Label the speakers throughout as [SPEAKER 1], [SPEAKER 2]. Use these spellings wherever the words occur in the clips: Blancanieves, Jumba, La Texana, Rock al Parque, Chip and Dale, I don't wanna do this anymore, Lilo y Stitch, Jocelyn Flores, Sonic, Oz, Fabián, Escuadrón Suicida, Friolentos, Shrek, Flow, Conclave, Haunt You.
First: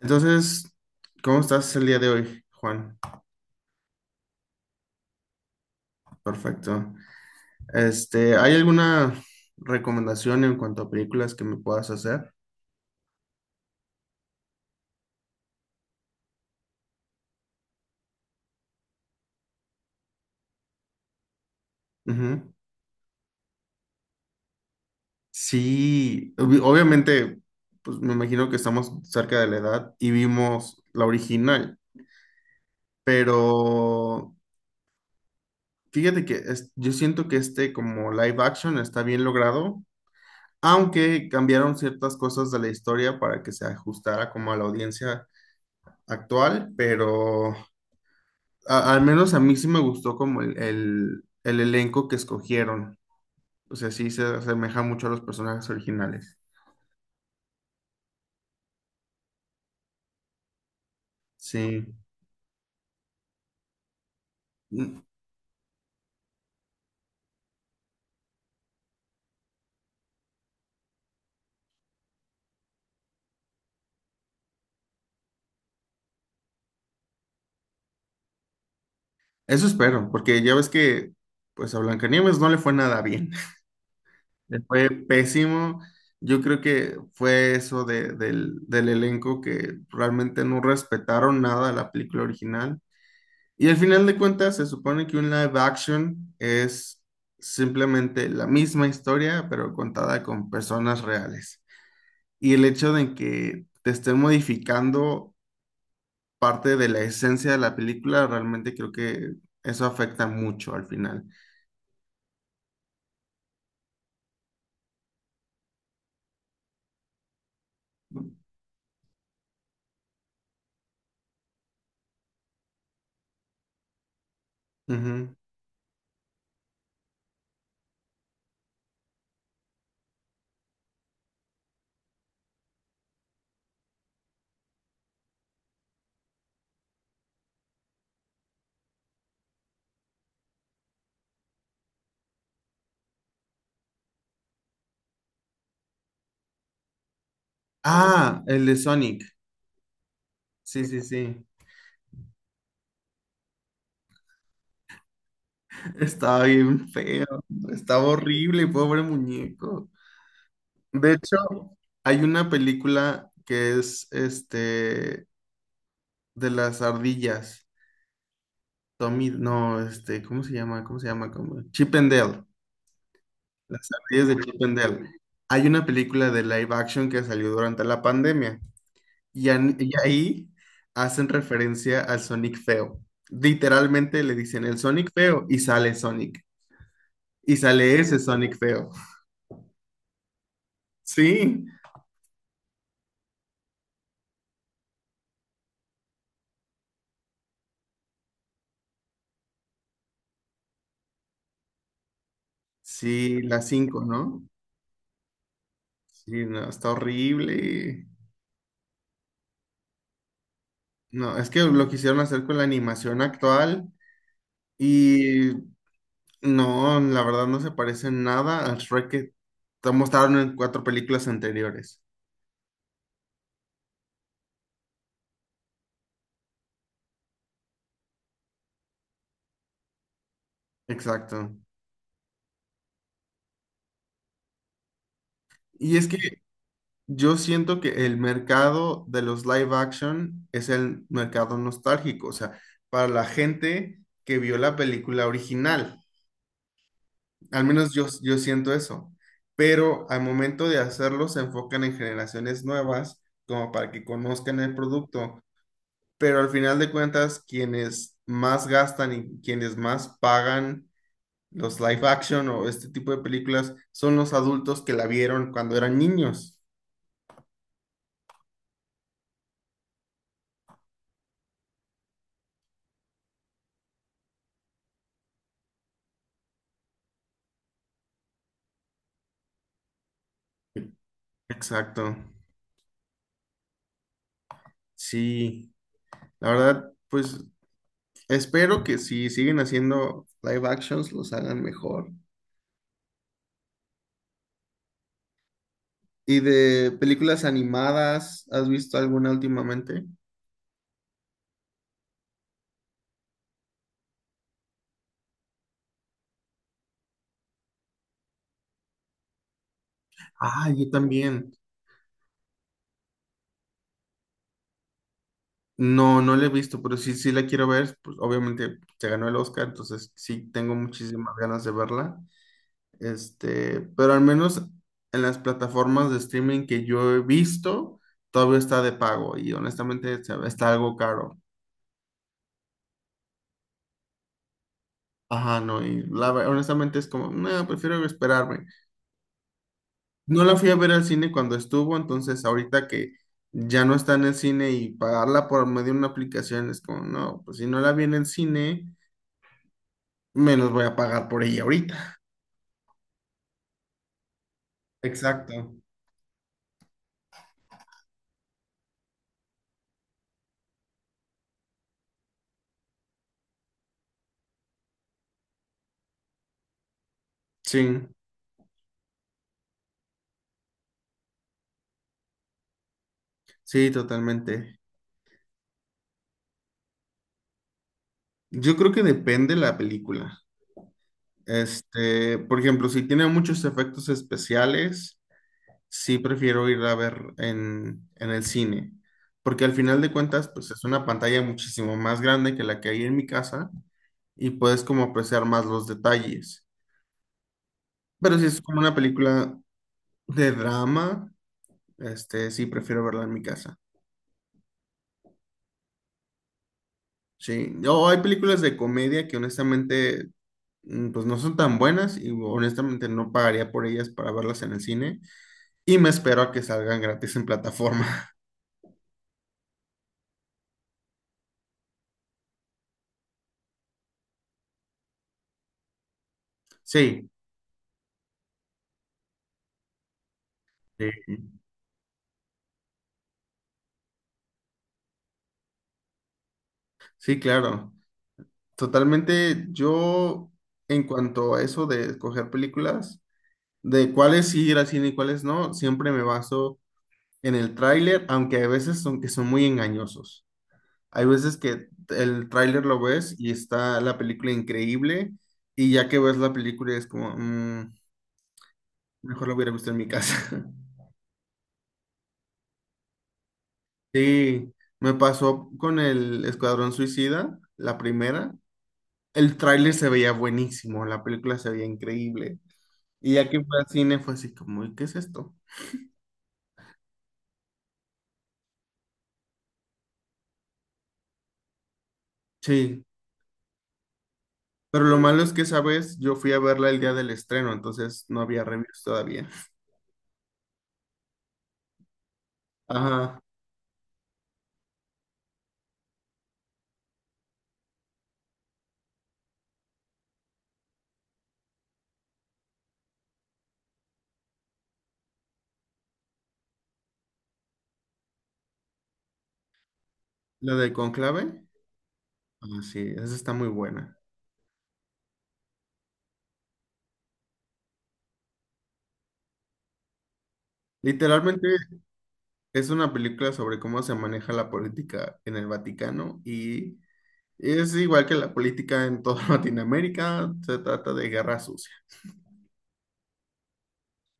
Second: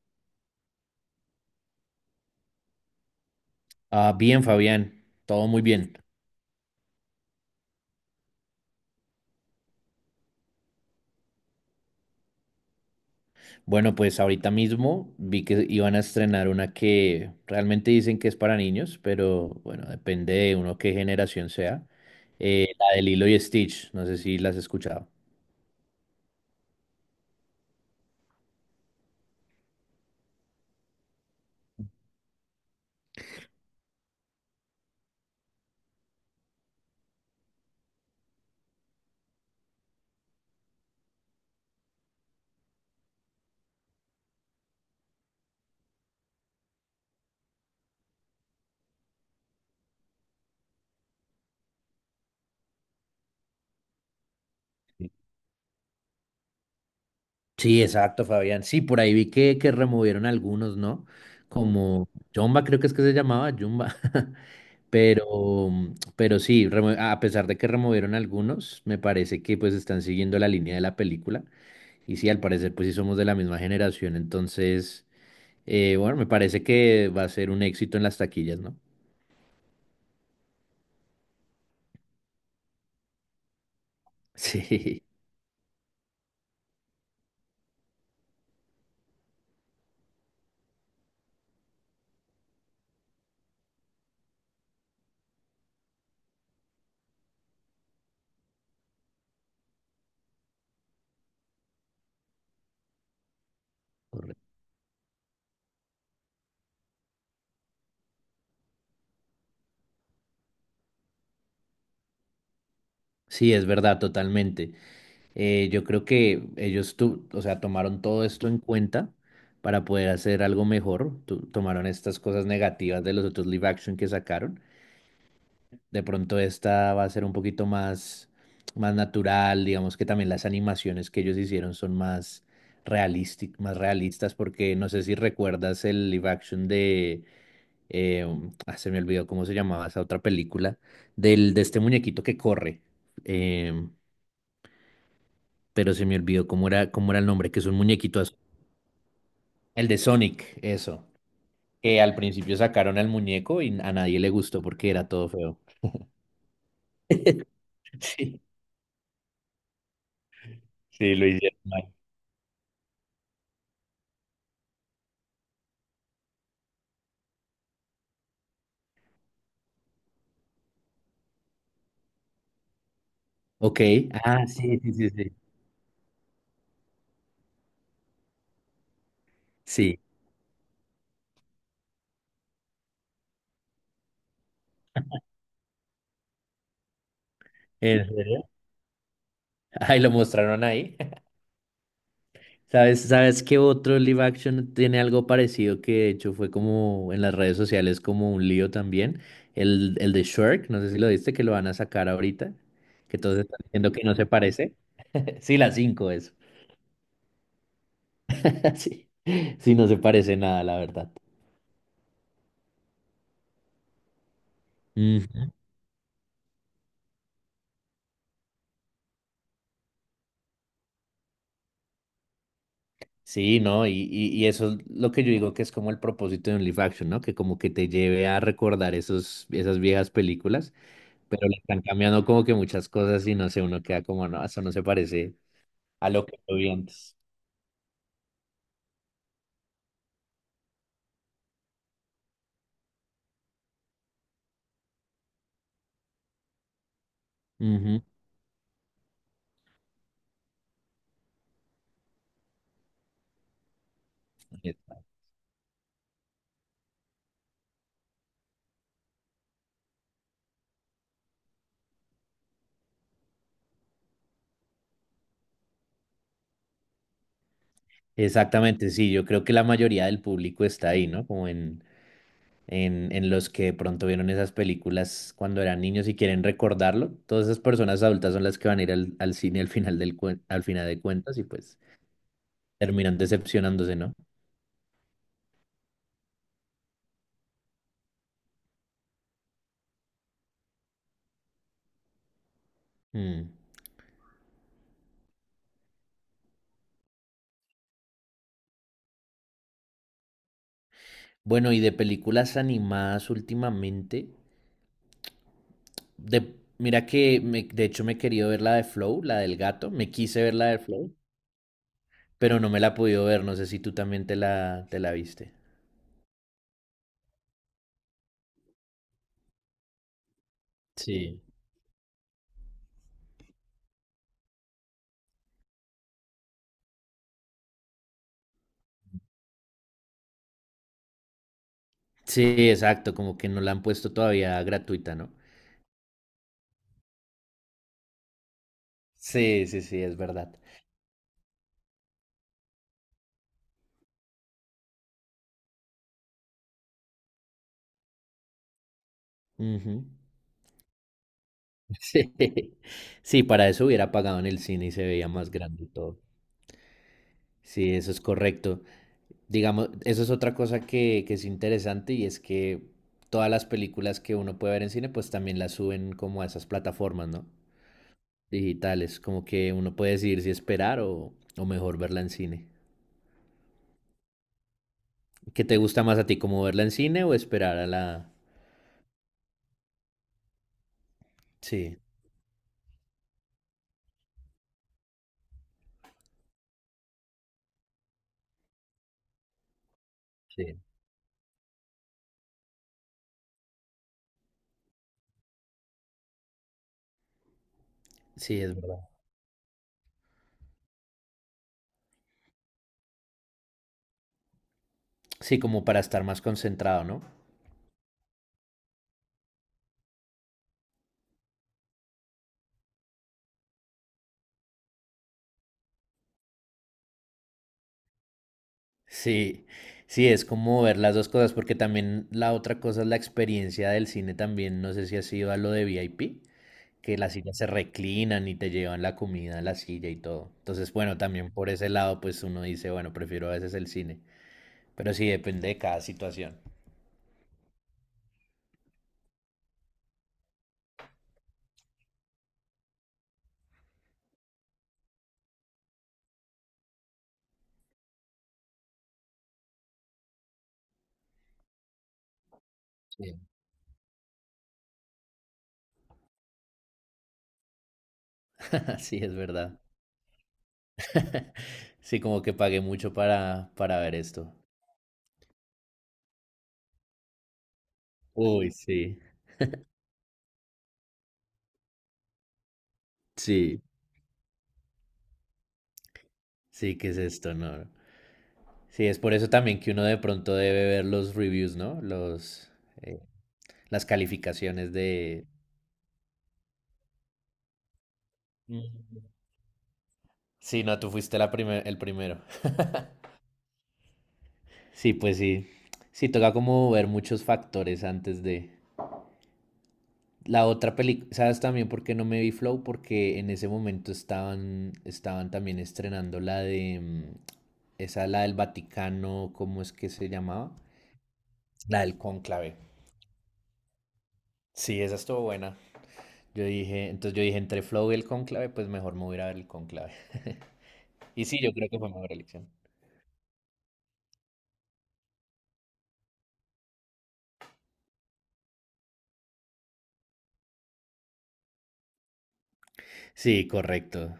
[SPEAKER 1] Entonces, ¿cómo estás el día de hoy, Juan?
[SPEAKER 2] Bien, Fabián, todo muy bien.
[SPEAKER 1] Perfecto. ¿Hay alguna recomendación en cuanto a películas que me puedas hacer?
[SPEAKER 2] Bueno, pues ahorita mismo vi que iban a estrenar una que realmente dicen que es para niños, pero bueno, depende de uno qué generación sea.
[SPEAKER 1] Ujú.
[SPEAKER 2] La de Lilo y Stitch, no sé si las has escuchado.
[SPEAKER 1] Sí, obviamente, pues me imagino que estamos cerca de la edad y vimos la original, pero fíjate que yo siento que este como live action está bien logrado, aunque cambiaron ciertas cosas de la historia para que se ajustara como a la audiencia actual, pero al menos a mí sí me gustó como el elenco que escogieron. O sea, sí se asemeja mucho a
[SPEAKER 2] Sí,
[SPEAKER 1] los personajes originales.
[SPEAKER 2] Sí, exacto, Fabián. Sí, por ahí vi que removieron algunos, ¿no?
[SPEAKER 1] Sí.
[SPEAKER 2] Como Jumba, creo que es que se llamaba Jumba.
[SPEAKER 1] Mm.
[SPEAKER 2] Pero, pero sí, a pesar de que removieron algunos, me parece que pues están siguiendo la línea de la película. Y sí, al parecer, pues sí somos de la misma generación, entonces, bueno, me parece que va a ser un éxito en las taquillas, ¿no?
[SPEAKER 1] Eso espero, porque ya ves que pues a Blancanieves no le fue nada bien. Le fue
[SPEAKER 2] Sí,
[SPEAKER 1] pésimo. Yo creo que fue eso del elenco que realmente no respetaron nada a la película original. Y al final de cuentas se supone que un live action es simplemente la misma historia, pero contada con personas reales. Y el hecho de que te estén
[SPEAKER 2] correcto.
[SPEAKER 1] modificando parte de la esencia de la película, realmente creo que eso afecta mucho al final.
[SPEAKER 2] Sí, es verdad, totalmente. Yo creo que ellos, o sea, tomaron todo esto en cuenta para poder hacer algo mejor. Tu- tomaron estas cosas negativas de los otros live action que sacaron.
[SPEAKER 1] Ujú.
[SPEAKER 2] De pronto esta va a ser más natural, digamos que también las animaciones que ellos hicieron son más más realistas, porque no sé si recuerdas el live action de, se me olvidó cómo se llamaba esa otra película, de este muñequito que corre, eh, pero se me olvidó cómo era el nombre, que es un muñequito azul.
[SPEAKER 1] Ah, el de Sonic.
[SPEAKER 2] El de Sonic,
[SPEAKER 1] Sí, sí,
[SPEAKER 2] eso,
[SPEAKER 1] sí.
[SPEAKER 2] que al principio sacaron al muñeco y a nadie le gustó porque era todo feo.
[SPEAKER 1] Estaba bien feo. Estaba
[SPEAKER 2] Sí,
[SPEAKER 1] horrible, pobre muñeco. De
[SPEAKER 2] sí, lo
[SPEAKER 1] hecho,
[SPEAKER 2] hicieron mal.
[SPEAKER 1] hay una película que es de las ardillas. Tommy, no, este, ¿cómo se llama? ¿Cómo se llama? ¿Cómo? Chip and Dale.
[SPEAKER 2] Ok,
[SPEAKER 1] Las ardillas de
[SPEAKER 2] ah,
[SPEAKER 1] Chip and
[SPEAKER 2] sí, sí,
[SPEAKER 1] Dale.
[SPEAKER 2] sí, sí.
[SPEAKER 1] Hay una película de live action que salió durante la pandemia y, y
[SPEAKER 2] Sí,
[SPEAKER 1] ahí hacen referencia al Sonic feo. Literalmente le dicen el Sonic feo y sale Sonic. Y sale
[SPEAKER 2] ¿en
[SPEAKER 1] ese
[SPEAKER 2] serio?
[SPEAKER 1] Sonic feo.
[SPEAKER 2] Ay, lo mostraron ahí.
[SPEAKER 1] Sí,
[SPEAKER 2] ¿Sabes qué otro live action tiene algo parecido que de hecho fue como en las redes sociales como un lío también? El de Shrek, no sé si lo viste, que lo van a sacar ahorita, que todos
[SPEAKER 1] sí,
[SPEAKER 2] están
[SPEAKER 1] la
[SPEAKER 2] diciendo que
[SPEAKER 1] cinco,
[SPEAKER 2] no se
[SPEAKER 1] ¿no?
[SPEAKER 2] parece. Sí, la 5 es.
[SPEAKER 1] Sí, no, está horrible.
[SPEAKER 2] Sí, sí, no se parece nada, la verdad.
[SPEAKER 1] No, es que lo quisieron hacer con la animación actual
[SPEAKER 2] Ujú.
[SPEAKER 1] y no, la verdad no se parece en nada al Shrek que te mostraron en cuatro películas anteriores.
[SPEAKER 2] Sí, ¿no? Y eso es lo que yo digo que es como el propósito de un live action, ¿no? Que como que te lleve a recordar esas viejas películas, pero le
[SPEAKER 1] Exacto.
[SPEAKER 2] están cambiando como que muchas cosas y no sé, uno queda como, no, eso no se parece
[SPEAKER 1] Y es
[SPEAKER 2] a
[SPEAKER 1] que
[SPEAKER 2] lo que yo vi antes.
[SPEAKER 1] yo siento que el mercado de los live action es el mercado nostálgico, o sea, para la gente que vio la película original. Al menos
[SPEAKER 2] Ujú.
[SPEAKER 1] yo, yo siento eso. Pero al momento de hacerlo se enfocan en generaciones nuevas, como para que conozcan el producto. Pero al final de cuentas, quienes más gastan y quienes más pagan los live action o este tipo de películas son los adultos que la vieron cuando eran niños.
[SPEAKER 2] Exactamente, sí, yo creo que la mayoría del público está ahí, ¿no? Como en los que de pronto vieron esas películas cuando eran niños y quieren recordarlo. Todas esas personas adultas son las que van a ir al cine al final al final de cuentas y pues
[SPEAKER 1] Exacto.
[SPEAKER 2] terminan decepcionándose, ¿no?
[SPEAKER 1] Sí, la verdad, pues espero que si siguen haciendo live actions los hagan mejor.
[SPEAKER 2] Mm.
[SPEAKER 1] ¿Y de películas animadas, has visto alguna últimamente?
[SPEAKER 2] Bueno, y de películas animadas últimamente, de, mira de hecho me he querido ver la de Flow, la del gato. Me quise ver la
[SPEAKER 1] Ah,
[SPEAKER 2] de
[SPEAKER 1] yo
[SPEAKER 2] Flow,
[SPEAKER 1] también.
[SPEAKER 2] pero no me la he podido ver. No sé si tú también te la viste.
[SPEAKER 1] No, no la he visto, pero sí, sí la quiero ver. Pues obviamente se ganó el Oscar, entonces sí tengo muchísimas
[SPEAKER 2] Sí.
[SPEAKER 1] ganas de verla. Este, pero al menos en las plataformas de streaming que yo he visto, todavía está de pago y honestamente está algo caro.
[SPEAKER 2] Sí, exacto, como que no la han puesto todavía gratuita, ¿no?
[SPEAKER 1] Ajá, no, y la, honestamente es como, no, prefiero esperarme.
[SPEAKER 2] Sí, sí, sí, es
[SPEAKER 1] No la
[SPEAKER 2] verdad.
[SPEAKER 1] fui a ver al cine cuando estuvo, entonces ahorita que ya no está en el cine y pagarla por medio de una aplicación es como, no, pues si no la vi en el cine,
[SPEAKER 2] Ujú.
[SPEAKER 1] menos voy a pagar por ella ahorita.
[SPEAKER 2] Sí. Sí, para eso hubiera pagado en el cine y se veía más
[SPEAKER 1] Exacto.
[SPEAKER 2] grande y todo. Sí, eso es correcto. Digamos, eso es otra cosa que es interesante y es que todas las películas que uno puede ver en cine, pues también las suben como a esas plataformas, ¿no?
[SPEAKER 1] Sí,
[SPEAKER 2] Digitales, como que uno puede decidir si esperar o mejor verla en cine.
[SPEAKER 1] sí, totalmente.
[SPEAKER 2] ¿Qué te gusta más a ti, como verla en cine o esperar a la...
[SPEAKER 1] Yo creo que depende la película.
[SPEAKER 2] Sí,
[SPEAKER 1] Este, por ejemplo, si tiene muchos efectos especiales. Sí prefiero ir a ver en el cine, porque al final de cuentas,
[SPEAKER 2] sí,
[SPEAKER 1] pues es una pantalla muchísimo más grande que la que hay en mi casa y puedes como apreciar más los detalles. Pero si es
[SPEAKER 2] sí, es
[SPEAKER 1] como una
[SPEAKER 2] verdad.
[SPEAKER 1] película de drama, este, sí prefiero verla en mi casa.
[SPEAKER 2] Sí, como para estar más concentrado, ¿no?
[SPEAKER 1] Sí, o hay películas de comedia que honestamente, pues no son tan buenas y honestamente no pagaría por ellas para verlas en el cine y me espero a que salgan gratis en plataforma.
[SPEAKER 2] Sí, sí, es como ver las dos cosas, porque también la otra cosa es la experiencia del cine también, no sé si has ido a lo de VIP, que
[SPEAKER 1] Sí,
[SPEAKER 2] las sillas se reclinan y te llevan la comida a la silla y todo. Entonces,
[SPEAKER 1] sí,
[SPEAKER 2] bueno, también por ese lado, pues uno dice, bueno, prefiero a veces el cine, pero sí depende de cada situación.
[SPEAKER 1] sí, claro. Totalmente, yo en cuanto a eso de escoger películas, de cuáles sí ir al cine y cuáles no, siempre me baso en el tráiler, aunque a veces son que son muy engañosos. Hay veces que el tráiler lo ves y está la película increíble y ya que ves la película es como, "Mm,
[SPEAKER 2] Así es
[SPEAKER 1] mejor la hubiera
[SPEAKER 2] verdad.
[SPEAKER 1] visto en mi casa".
[SPEAKER 2] Sí, como que pagué mucho para ver esto.
[SPEAKER 1] Sí, me pasó con el Escuadrón Suicida, la primera.
[SPEAKER 2] Uy, sí,
[SPEAKER 1] El tráiler se veía buenísimo, la película se veía increíble. Y ya que fue
[SPEAKER 2] sí,
[SPEAKER 1] al cine fue así como, ¿qué es esto?
[SPEAKER 2] sí, ¿qué es esto? No. Sí, es por eso también que uno de pronto debe ver los reviews, ¿no? Los,
[SPEAKER 1] Sí,
[SPEAKER 2] eh, las calificaciones
[SPEAKER 1] pero lo malo
[SPEAKER 2] de...
[SPEAKER 1] es que esa vez yo fui a verla el día del estreno, entonces no había reviews
[SPEAKER 2] Mm.
[SPEAKER 1] todavía.
[SPEAKER 2] Sí, no, tú fuiste el primero.
[SPEAKER 1] Ajá,
[SPEAKER 2] Sí, pues sí. Sí, toca como ver muchos factores antes de... La otra película, ¿sabes también por qué no me vi Flow? Porque en ese momento estaban también estrenando la de, esa, la del Vaticano, ¿cómo es que se llamaba?
[SPEAKER 1] la de Conclave,
[SPEAKER 2] La del Cónclave.
[SPEAKER 1] ah, sí, esa está muy buena.
[SPEAKER 2] Sí, esa estuvo buena. Yo dije, entre Flow y el Cónclave, pues mejor me voy a ir a ver el Cónclave. Y sí,
[SPEAKER 1] Literalmente
[SPEAKER 2] yo creo que fue mejor elección.
[SPEAKER 1] es una película sobre cómo se maneja la política en el Vaticano y es igual que la política en toda Latinoamérica, se trata de guerra sucia.
[SPEAKER 2] Sí, correcto.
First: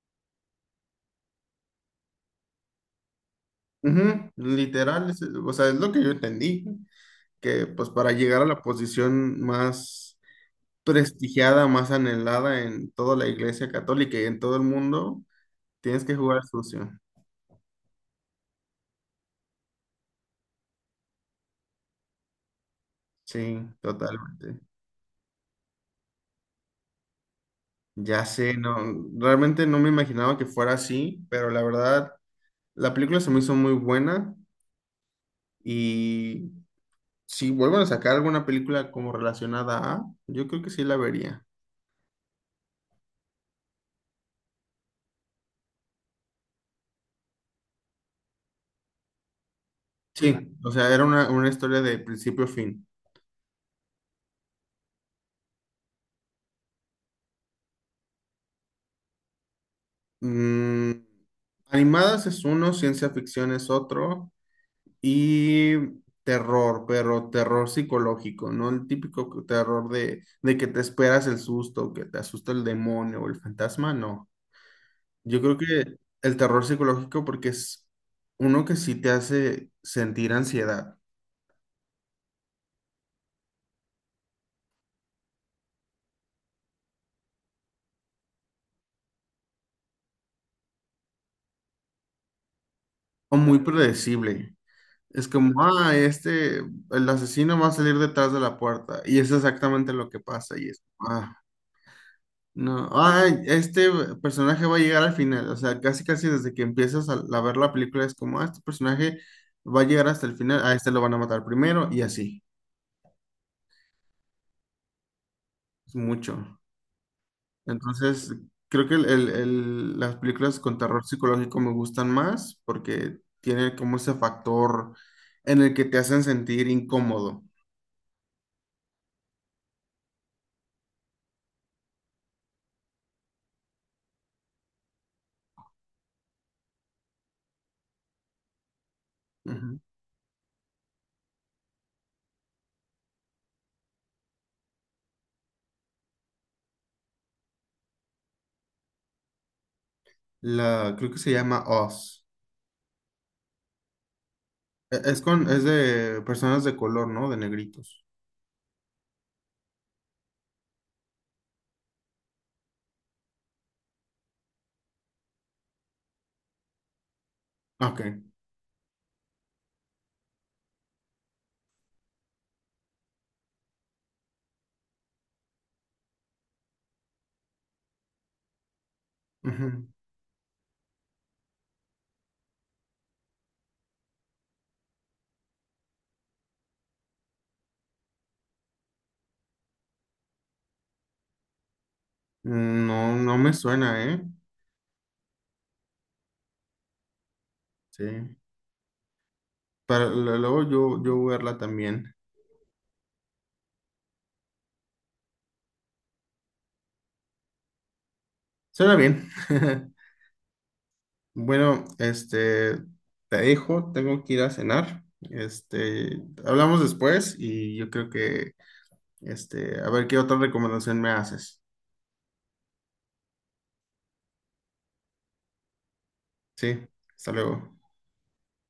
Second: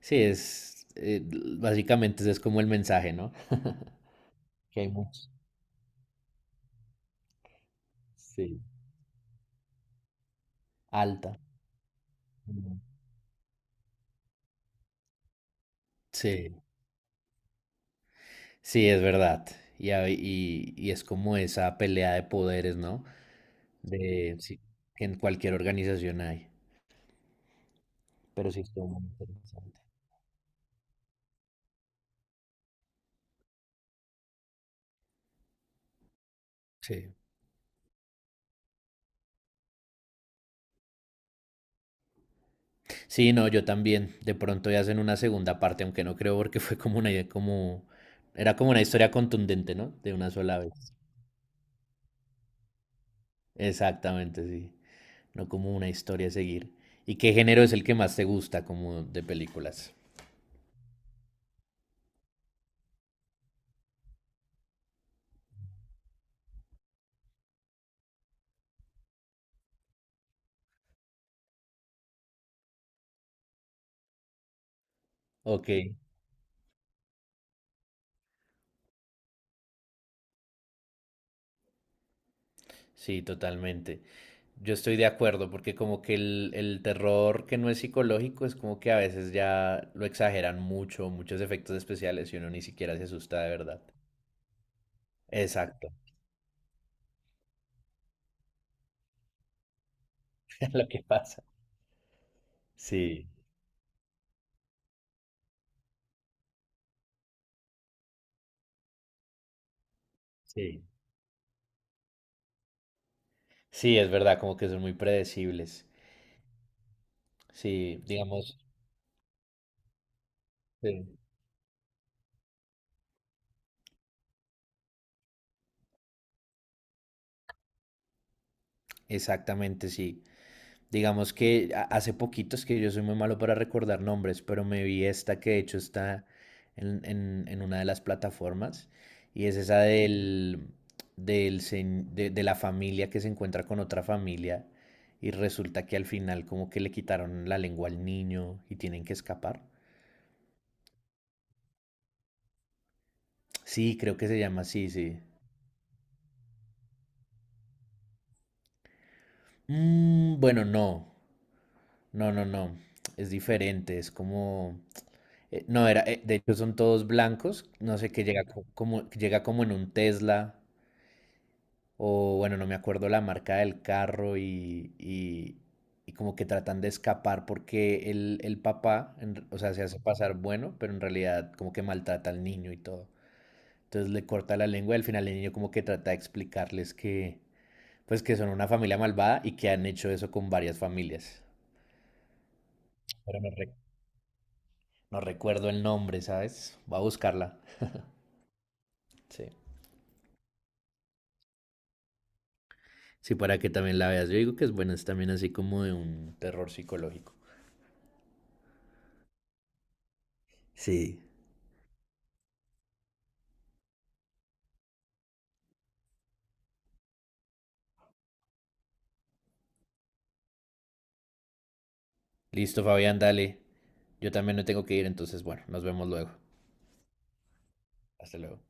[SPEAKER 2] Sí, es, básicamente ese es como el mensaje, ¿no?
[SPEAKER 1] Ujú,
[SPEAKER 2] Que hay
[SPEAKER 1] literal,
[SPEAKER 2] muchos.
[SPEAKER 1] o sea, es lo que yo entendí, que pues para llegar a
[SPEAKER 2] Sí.
[SPEAKER 1] la posición más
[SPEAKER 2] Alta.
[SPEAKER 1] prestigiada, más anhelada
[SPEAKER 2] Mm.
[SPEAKER 1] en toda la iglesia católica y en todo el mundo, tienes que jugar
[SPEAKER 2] Sí.
[SPEAKER 1] sucio.
[SPEAKER 2] Sí, es verdad. Y es como esa pelea de poderes, ¿no?
[SPEAKER 1] Sí,
[SPEAKER 2] De,
[SPEAKER 1] totalmente.
[SPEAKER 2] sí, que en cualquier organización hay.
[SPEAKER 1] Ya
[SPEAKER 2] Pero
[SPEAKER 1] sé,
[SPEAKER 2] sí,
[SPEAKER 1] no,
[SPEAKER 2] estuvo muy
[SPEAKER 1] realmente no
[SPEAKER 2] interesante.
[SPEAKER 1] me imaginaba que fuera así, pero la verdad, la película se me hizo muy buena y
[SPEAKER 2] Sí.
[SPEAKER 1] si vuelven a sacar alguna película como relacionada a, yo creo que sí la vería.
[SPEAKER 2] Sí, no, yo también. De pronto ya hacen una segunda parte, aunque no creo porque fue como una idea, como... Era como una historia contundente, ¿no? De una
[SPEAKER 1] Sí,
[SPEAKER 2] sola
[SPEAKER 1] o sea,
[SPEAKER 2] vez.
[SPEAKER 1] era una historia de principio a fin.
[SPEAKER 2] Exactamente, sí. No como una historia a seguir. ¿Y qué género es el que más te gusta como de películas?
[SPEAKER 1] Mm, animadas es uno, ciencia ficción es otro. Y terror, pero terror psicológico, ¿no? El típico terror de que te esperas el susto, que te asusta el demonio o el fantasma, no. Yo creo
[SPEAKER 2] Ok,
[SPEAKER 1] que el terror psicológico porque es uno que sí te hace sentir ansiedad
[SPEAKER 2] sí, totalmente. Yo estoy de acuerdo, porque como que el terror que no es psicológico es como que a veces ya lo exageran mucho, muchos efectos especiales y uno ni siquiera se
[SPEAKER 1] o
[SPEAKER 2] asusta de
[SPEAKER 1] muy
[SPEAKER 2] verdad.
[SPEAKER 1] predecible. Es como,
[SPEAKER 2] Exacto,
[SPEAKER 1] ah, este, el asesino va a salir detrás de la puerta y es exactamente lo que pasa y
[SPEAKER 2] es
[SPEAKER 1] es,
[SPEAKER 2] lo que
[SPEAKER 1] ah.
[SPEAKER 2] pasa.
[SPEAKER 1] No,
[SPEAKER 2] Sí,
[SPEAKER 1] ay, este personaje va a llegar al final, o sea, casi casi desde que empiezas a ver la película es como, ah, este personaje va a llegar hasta el final, a
[SPEAKER 2] sí.
[SPEAKER 1] este lo van a matar primero y así,
[SPEAKER 2] Sí, es verdad, como que son muy predecibles.
[SPEAKER 1] es mucho.
[SPEAKER 2] Sí,
[SPEAKER 1] Entonces,
[SPEAKER 2] digamos.
[SPEAKER 1] creo que las películas con terror
[SPEAKER 2] Sí.
[SPEAKER 1] psicológico me gustan más porque tiene como ese factor en el que te hacen sentir incómodo.
[SPEAKER 2] Exactamente, sí. Digamos que hace poquito, es que yo soy muy malo para recordar nombres, pero me vi esta que de hecho está en una de las plataformas y es esa
[SPEAKER 1] Ujú.
[SPEAKER 2] del, de la familia que se encuentra con otra familia y resulta que al final como que le quitaron la lengua al niño y tienen que escapar.
[SPEAKER 1] La, creo que se llama Oz.
[SPEAKER 2] Sí, creo que se llama así, sí.
[SPEAKER 1] Es con, es de personas de color, ¿no? De negritos.
[SPEAKER 2] Mm, bueno, no, es diferente, es como... No, era, de hecho son todos blancos, no
[SPEAKER 1] Ok.
[SPEAKER 2] sé, que llega como, que llega como en un Tesla, o bueno, no me acuerdo la marca del carro y como que tratan de escapar porque el papá, o sea, se
[SPEAKER 1] Ujú.
[SPEAKER 2] hace pasar bueno, pero en realidad como que maltrata al niño y todo. Entonces le corta la lengua y al final el niño como que trata de explicarles que, pues que son una familia malvada y que han hecho eso con varias familias.
[SPEAKER 1] No, no
[SPEAKER 2] Pero no,
[SPEAKER 1] me suena, ¿eh?
[SPEAKER 2] no recuerdo el nombre, ¿sabes? Voy a buscarla.
[SPEAKER 1] Sí.
[SPEAKER 2] Sí.
[SPEAKER 1] Para, luego yo, yo voy a verla también.
[SPEAKER 2] Sí, para que también la veas. Yo digo que es buena, es también así como de un terror psicológico.
[SPEAKER 1] Suena bien.
[SPEAKER 2] Sí.
[SPEAKER 1] Bueno, este, te dejo, tengo que ir a cenar. Este, hablamos después y yo creo que, este, a ver qué otra recomendación me haces.
[SPEAKER 2] Listo, Fabián, dale. Yo también me tengo que ir, entonces, bueno, nos vemos luego.
[SPEAKER 1] Sí, hasta luego.
[SPEAKER 2] Hasta luego.